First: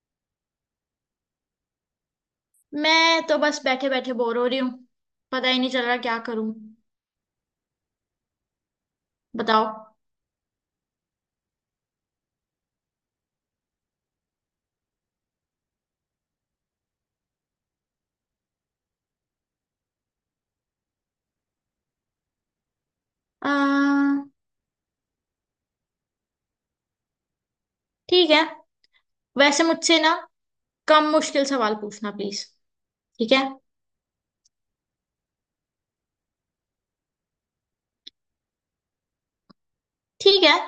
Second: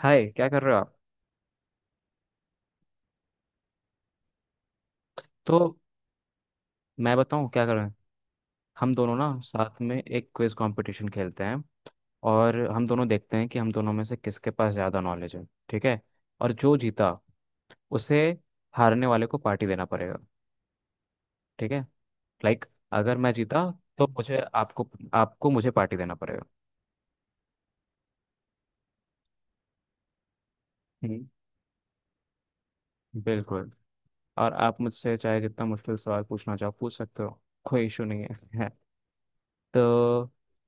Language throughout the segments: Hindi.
हाय, क्या कर रहे हो आप। मैं तो बस बैठे बैठे बोर हो रही हूँ। पता ही नहीं तो चल रहा क्या करूं। मैं बताऊं क्या कर रहे हैं। हम दोनों ना बताओ। साथ में एक क्विज कंपटीशन खेलते हैं। और हम दोनों देखते हैं कि हम दोनों में से किसके पास ज़्यादा नॉलेज है। ठीक है। और जो जीता उसे हारने वाले को पार्टी देना पड़ेगा। ठीक है। लाइक अगर मैं जीता तो आ, मुझे आपको आपको मुझे पार्टी देना पड़ेगा। ठीक है। वैसे मुझसे ना कम हम्म। मुश्किल सवाल पूछना प्लीज। ठीक है। बिल्कुल। और आप मुझसे चाहे जितना मुश्किल सवाल पूछना चाहो पूछ सकते हो। कोई इशू नहीं है। तो ठीक है।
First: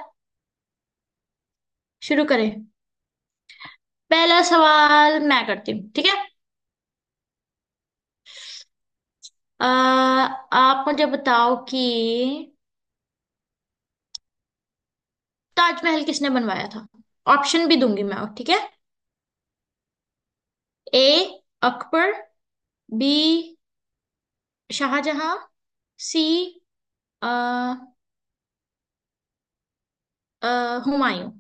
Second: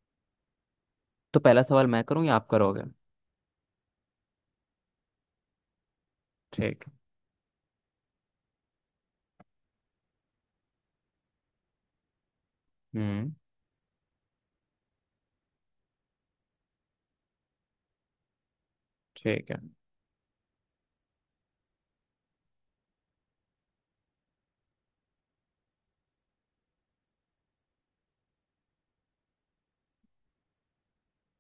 तो पहला सवाल मैं करूँ शुरू या आप करें। करोगे? पहला सवाल मैं करती हूँ ठीक है। ठीक। आ, आप मुझे बताओ कि हम्म। ताजमहल किसने बनवाया था। ऑप्शन भी दूंगी मैं ठीक है। ठीक है। A, Akbar. B, Shahjahan. C, आ, हुमायूं।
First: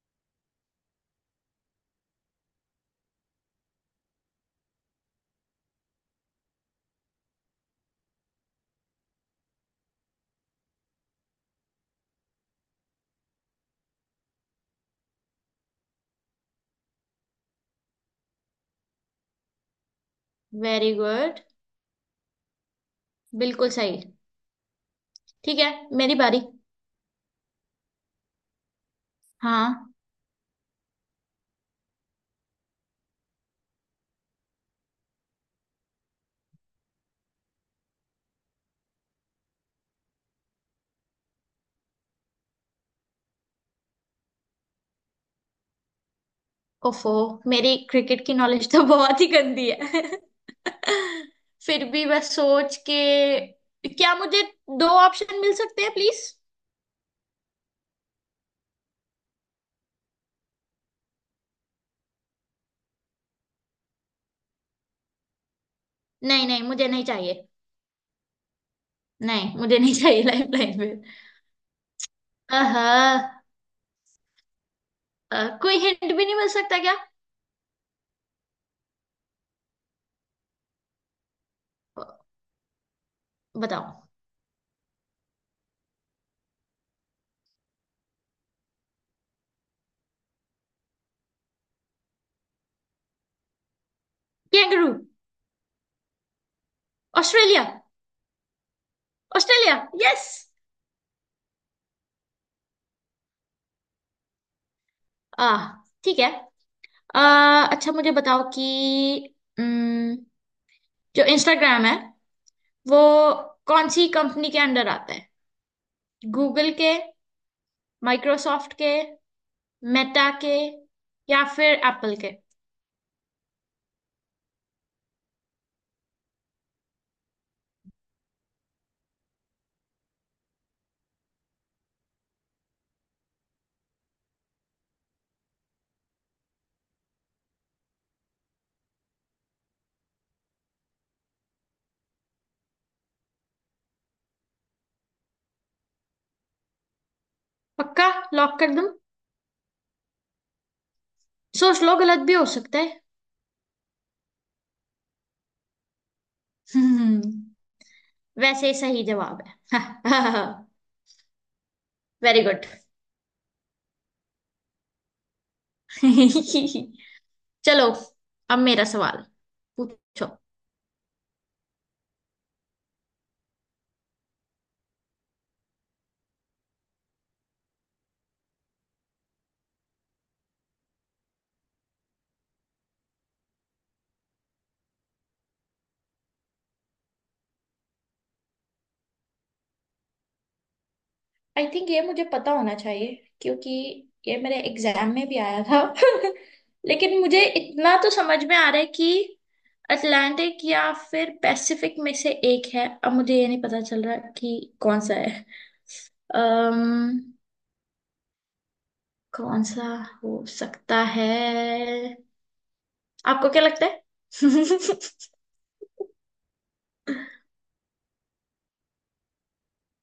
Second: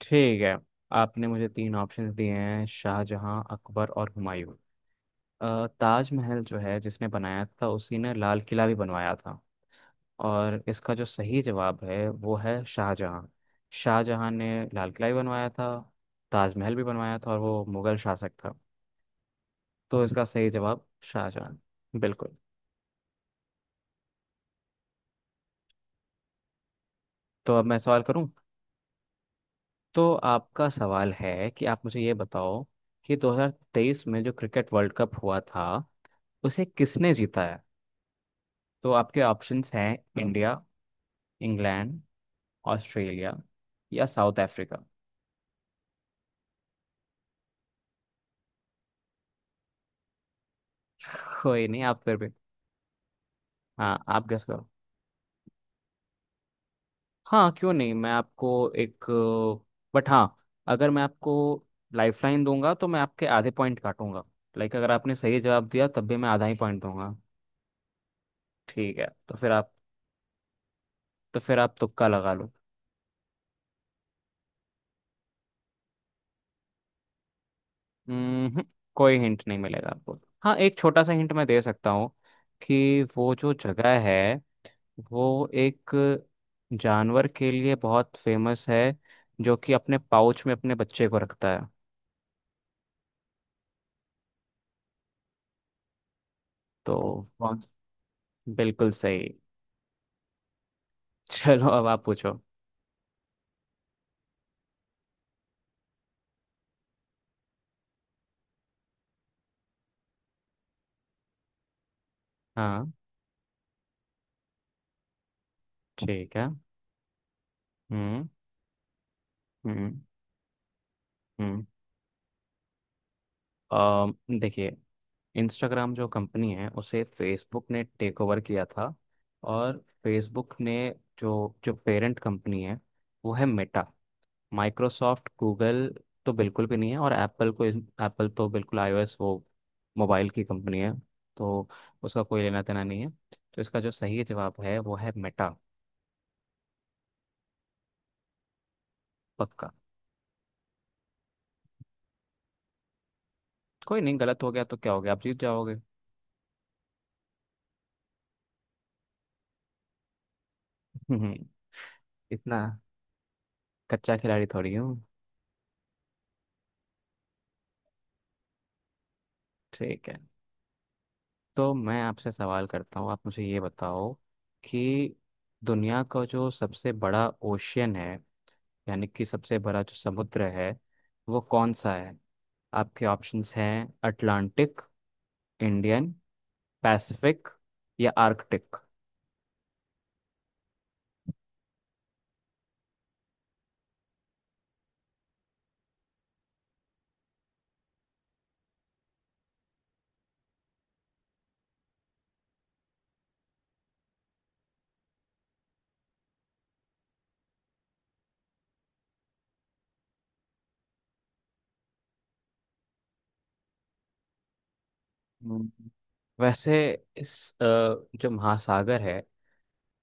ठीक है, आपने मुझे तीन ऑप्शंस दिए हैं, शाहजहां, अकबर और हुमायूं। ताजमहल जो है जिसने बनाया था उसी ने लाल किला भी बनवाया था। और इसका जो सही जवाब है वो है शाहजहां। शाहजहां ने लाल किला भी बनवाया था, ताजमहल भी बनवाया था और वो मुगल शासक था। तो इसका सही जवाब वेरी गुड। शाहजहां, बिल्कुल। बिल्कुल सही। ठीक है। मेरी बारी। तो अब मैं सवाल करूं। हाँ। तो आपका सवाल है कि आप मुझे ये बताओ कि 2023 में जो क्रिकेट वर्ल्ड कप हुआ था उसे किसने जीता है। तो आपके ऑप्शंस हैं, इंडिया, इंग्लैंड, ऑस्ट्रेलिया या साउथ अफ्रीका। ओफो, मेरी क्रिकेट की नॉलेज तो बहुत ही गंदी है। कोई नहीं, फिर आप भी फिर भी। बस सोच के। हाँ, क्या आप मुझे गेस करो। दो ऑप्शन मिल सकते हैं प्लीज। हाँ, क्यों नहीं, मैं आपको एक, बट हाँ, अगर मैं आपको लाइफलाइन दूंगा तो मैं आपके आधे पॉइंट काटूंगा। लाइक अगर आपने सही जवाब दिया तब भी मैं आधा नहीं ही नहीं, पॉइंट मुझे नहीं दूंगा। चाहिए। ठीक है, नहीं, मुझे नहीं चाहिए लाइफ लाइन में। तो फिर आप तुक्का लगा लो। आहा, कोई हिंट भी नहीं मिल सकता क्या। हम्म। कोई हिंट नहीं मिलेगा आपको। हाँ, एक छोटा सा हिंट मैं दे सकता अ, हूँ कि वो जो बताओ। जगह है वो एक जानवर के लिए बहुत फेमस है जो कि अपने पाउच में अपने बच्चे को रखता है। कैंगरू। तो कौन? ऑस्ट्रेलिया। बिल्कुल सही। ऑस्ट्रेलिया। यस। चलो अब आप पूछो। आ ठीक है। अच्छा मुझे बताओ कि अम, जो इंस्टाग्राम है हाँ। वो कौन सी कंपनी के अंडर आता है। ठीक है। गूगल के। हम्म। माइक्रोसॉफ्ट के। हम्म। मेटा के। या हम्म। फिर एप्पल के। अम, देखिए, इंस्टाग्राम जो कंपनी है उसे फेसबुक ने टेक ओवर किया था। और फेसबुक ने जो जो पेरेंट कंपनी है वो है मेटा। माइक्रोसॉफ्ट, गूगल तो बिल्कुल भी नहीं है। और एप्पल को, एप्पल तो बिल्कुल आईओएस, वो मोबाइल की कंपनी है। तो उसका कोई लेना देना नहीं है। तो इसका जो सही जवाब है वो है मेटा। पक्का। लॉक कर दूं। पक्का। सोच लो गलत भी हो सकता है। कोई नहीं, गलत हो गया तो क्या हो गया, आप जीत जाओगे। हम्म। वैसे सही जवाब है। हम्म। वेरी इतना गुड। कच्चा खिलाड़ी थोड़ी हूँ। चलो अब मेरा सवाल ठीक है, पूछो। तो मैं आपसे सवाल करता हूँ। आप मुझे ये बताओ कि दुनिया का जो सबसे बड़ा ओशियन है, यानी कि सबसे बड़ा जो समुद्र है, वो कौन सा है। आपके ऑप्शंस हैं, अटलांटिक, इंडियन, पैसिफिक या आर्कटिक। आई थिंक ये मुझे पता होना चाहिए, क्योंकि ये मेरे एग्जाम में भी आया था। लेकिन मुझे इतना तो समझ में आ रहा है कि अटलांटिक या फिर पैसिफिक में से एक है। अब मुझे ये नहीं पता चल रहा कि कौन सा है। अम्म कौन सा हो सकता है। आपको क्या लगता है। हम्म। वैसे इस अ, जो महासागर है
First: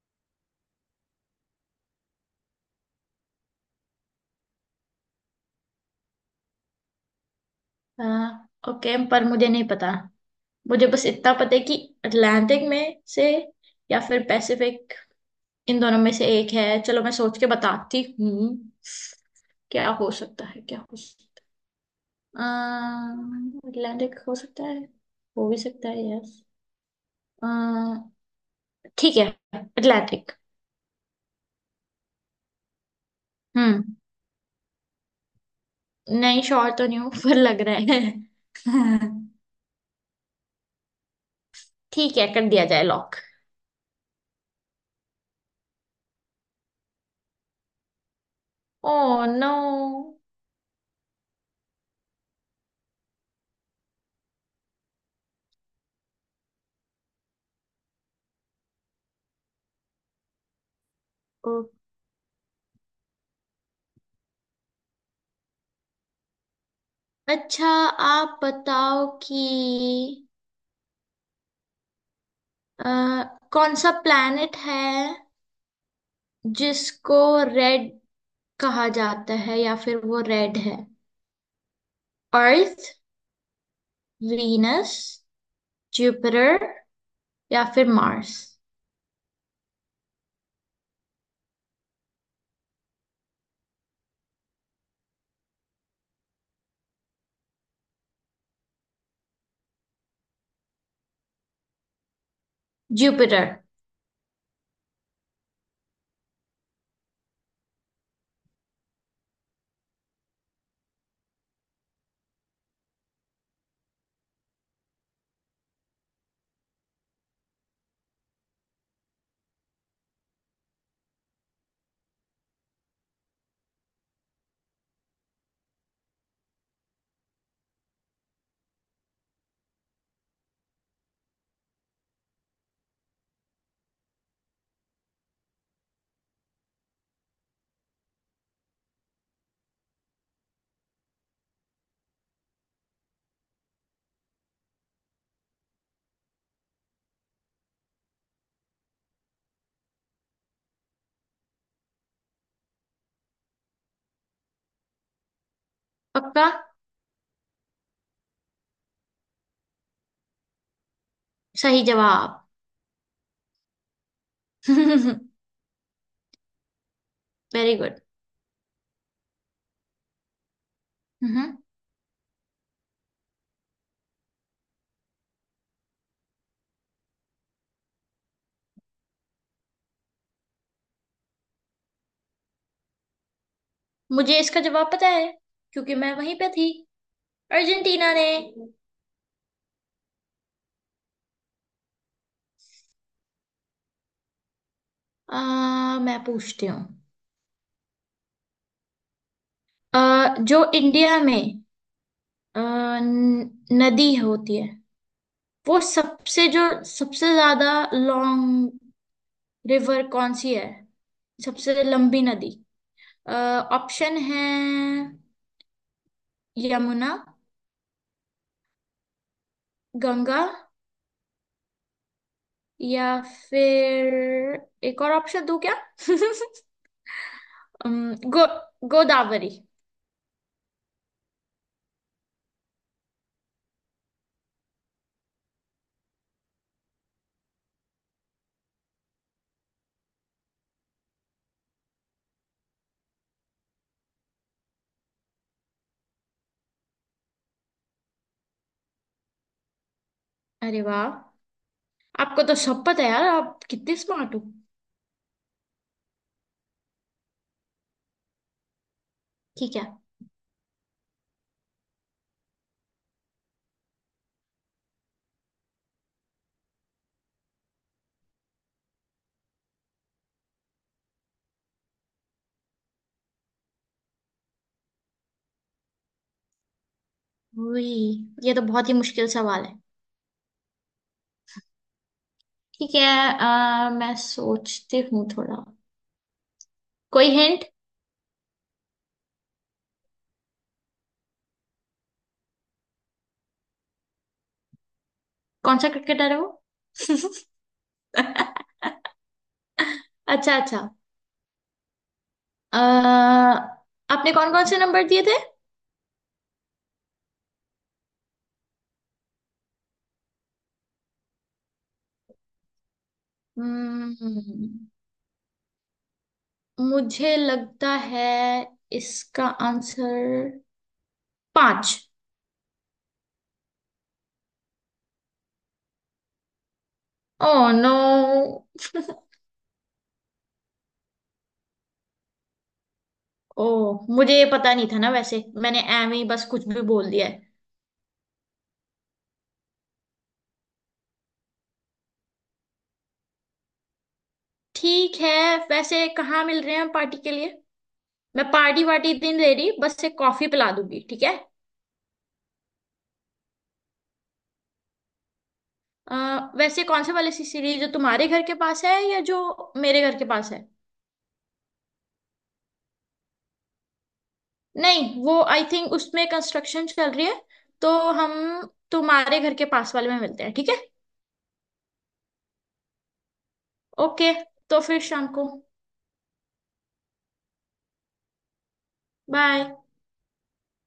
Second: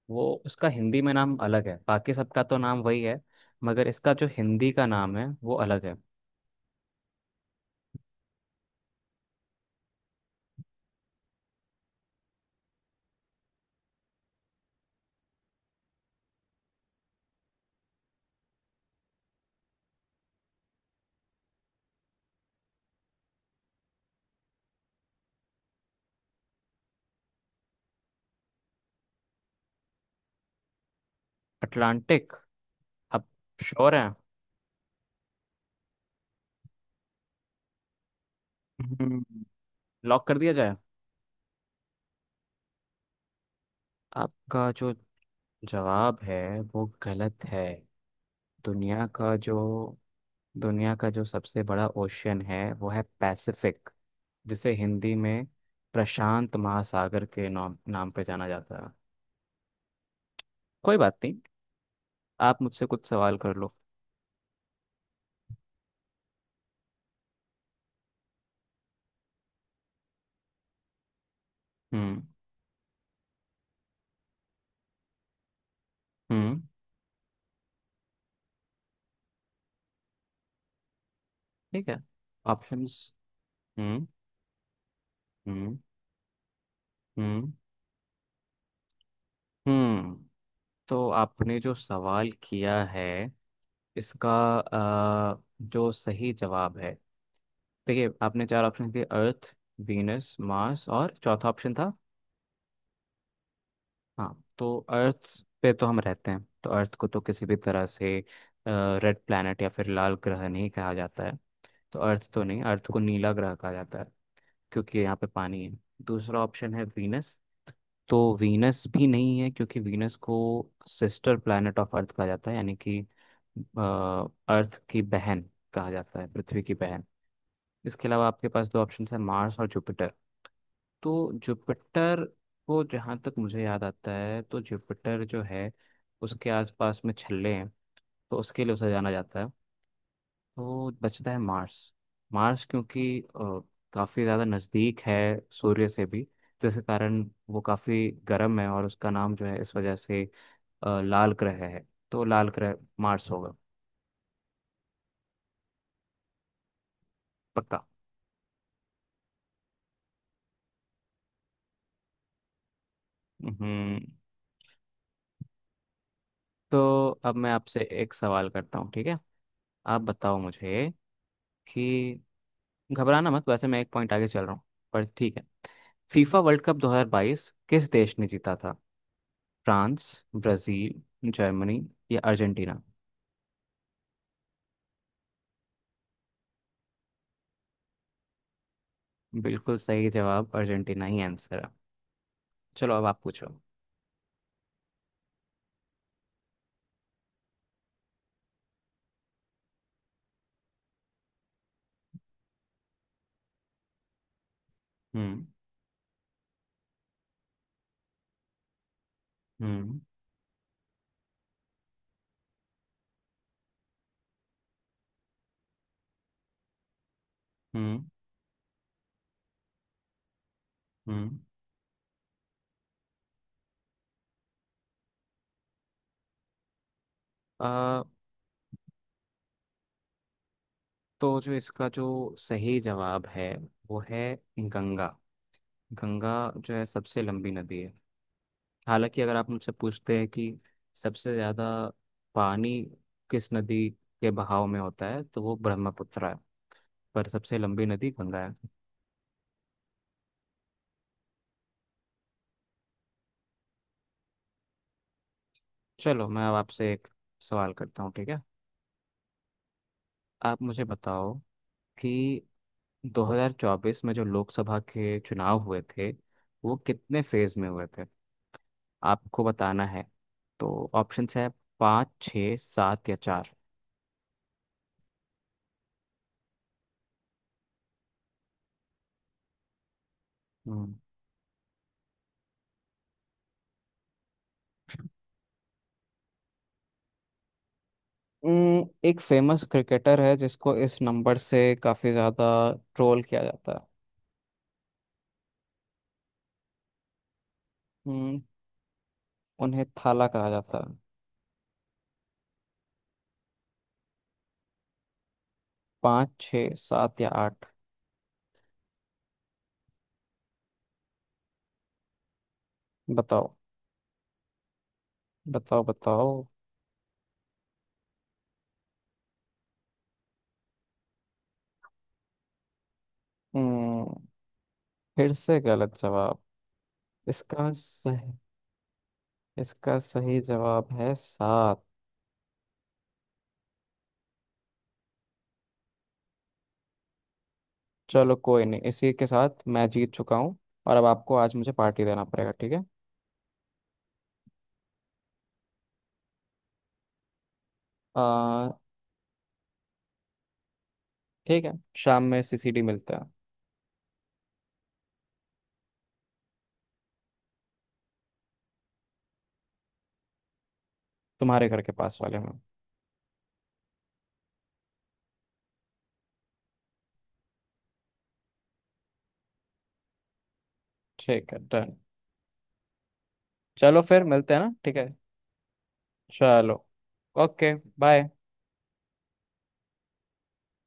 वो उसका हिंदी में नाम अलग है, बाकी सबका तो नाम वही है। मगर इसका जो हिंदी का नाम है वो अलग है। हाँ ओके, पर मुझे नहीं पता। मुझे बस इतना पता है कि अटलांटिक में से या फिर पैसिफिक, इन दोनों में से एक है। चलो मैं सोच के बताती हूँ। क्या हो सकता है, क्या हो सकता है। अटलांटिक हो सकता है। हो भी सकता है। यस। ठीक है। अटलांटिक। अटलांटिक? आप हम्म। श्योर हैं? नहीं, श्योर तो नहीं हूँ पर लग रहा है। लॉक कर दिया जाए? ठीक है, कर दिया जाए लॉक। आपका जो जवाब है वो गलत है। ओ दुनिया का नो। जो दुनिया का जो सबसे बड़ा ओशियन है वो है पैसिफिक। जिसे हिंदी में प्रशांत महासागर के नाम नाम पे जाना जाता है। कोई बात नहीं, आप मुझसे कुछ सवाल कर लो। अच्छा आप बताओ कि हम्म। अ, कौन सा प्लैनेट है हम्म। जिसको रेड कहा जाता है, या फिर वो रेड है। ठीक है। अर्थ। ऑप्शंस। हम्म। वीनस। हम्म। जुपिटर। हम्म। या फिर मार्स। हम्म। तो आपने जो सवाल किया है इसका जो सही जवाब है, देखिए आपने चार ऑप्शन दिए, अर्थ, वीनस, मार्स और चौथा ऑप्शन था, जुपिटर। हाँ, तो अर्थ पे तो हम रहते हैं, तो अर्थ को तो किसी भी तरह से रेड प्लैनेट या फिर लाल ग्रह नहीं कहा जाता है। तो अर्थ तो नहीं, अर्थ को नीला ग्रह कहा जाता है, क्योंकि यहाँ पे पानी है। दूसरा ऑप्शन है वीनस। तो वीनस भी नहीं है, क्योंकि वीनस को सिस्टर प्लैनेट ऑफ अर्थ कहा जाता है, यानी कि अर्थ की बहन कहा जाता है, पृथ्वी की बहन। इसके अलावा आपके पास दो ऑप्शन है, मार्स और जुपिटर। तो जुपिटर को जहाँ तक मुझे याद आता है, तो जुपिटर जो है उसके आसपास में छल्ले हैं। तो उसके लिए उसे जाना जाता है। तो बचता है मार्स। मार्स, क्योंकि काफ़ी ज़्यादा नज़दीक है, सूर्य से भी, जिस कारण वो काफ़ी गर्म है और उसका नाम जो है इस वजह से लाल ग्रह है। तो लाल ग्रह मार्स होगा। पक्का। पक्का। सही जवाब। हम्म। तो अब मैं वेरी आपसे गुड। एक सवाल करता हूँ। ठीक है, आप बताओ मुझे हम्म। कि, घबराना मत, वैसे मैं एक पॉइंट आगे चल रहा हूँ, पर ठीक है, फीफा वर्ल्ड कप 2022 किस देश ने जीता था? फ्रांस, ब्राजील, जर्मनी या अर्जेंटीना? मुझे इसका जवाब पता है, क्योंकि मैं वहीं पे थी। अर्जेंटीना ने। बिल्कुल सही जवाब, अर्जेंटीना ही आंसर है। चलो अब आप पूछो। मैं पूछती हूँ। जो इंडिया में अ, न- नदी होती है, हम्म। वो सबसे जो सबसे ज्यादा लॉन्ग हम्म। रिवर कौन सी है। सबसे लंबी नदी। ऑप्शन है। यमुना। हम्म। गंगा। हम्म। या फिर एक और ऑप्शन दूं क्या। अम, अ, गो गोदावरी। तो जो इसका जो सही जवाब है वो है गंगा। गंगा जो है सबसे लंबी नदी है। हालांकि अगर आप मुझसे पूछते हैं कि सबसे ज़्यादा पानी किस नदी के बहाव में होता है, तो वो ब्रह्मपुत्र है। पर सबसे लंबी नदी गंगा है। अरे वाह, आपको तो सब पता है यार। आप कितने स्मार्ट हो। चलो मैं अब आपसे एक सवाल करता हूँ। ठीक है, ठीक है। आप मुझे बताओ कि 2024 में जो लोकसभा के चुनाव हुए थे वो कितने फेज में हुए थे। आपको बताना है, तो ऑप्शंस है, पाँच, छः, सात या चार। वही, ये तो बहुत ही मुश्किल सवाल है। ठीक है। मैं सोचती हूँ थोड़ा। कोई हिंट। एक फेमस क्रिकेटर है जिसको इस नंबर से काफी ज्यादा ट्रोल किया जाता है। कौन सा क्रिकेटर है वो। उम, उन्हें थाला कहा अच्छा अच्छा। जाता है। अ, आपने कौन कौन से नंबर दिए थे। पाँच, छः, सात या आठ? बताओ, हम्म। बताओ, बताओ। मुझे लगता है इसका आंसर पांच। उम, फिर से गलत जवाब। ओ इसका नो। सही इसका सही जवाब है सात। ओ, मुझे ये पता नहीं था ना। वैसे मैंने एम ही बस कुछ भी बोल दिया है। चलो कोई नहीं, इसी के साथ मैं जीत चुका हूँ। और अब आपको आज मुझे पार्टी देना पड़ेगा, ठीक है। ठीक है। वैसे कहाँ मिल रहे हैं हम पार्टी के लिए। मैं आ, पार्टी वार्टी दिन दे रही, बस से कॉफी पिला दूंगी ठीक है। ठीक है, शाम में सीसीडी मिलता है। अ, वैसे कौन से वाले सी सीढ़ी, जो तुम्हारे घर के पास है या जो मेरे घर के पास है। तुम्हारे घर के पास वाले में। नहीं वो आई थिंक उसमें कंस्ट्रक्शन चल रही है। तो हम तुम्हारे घर के पास वाले में मिलते हैं ठीक है। ठीक है, डन। चलो फिर ओके। मिलते हैं ना, तो ठीक फिर है। शाम को। चलो। ओके। बाय। बाय।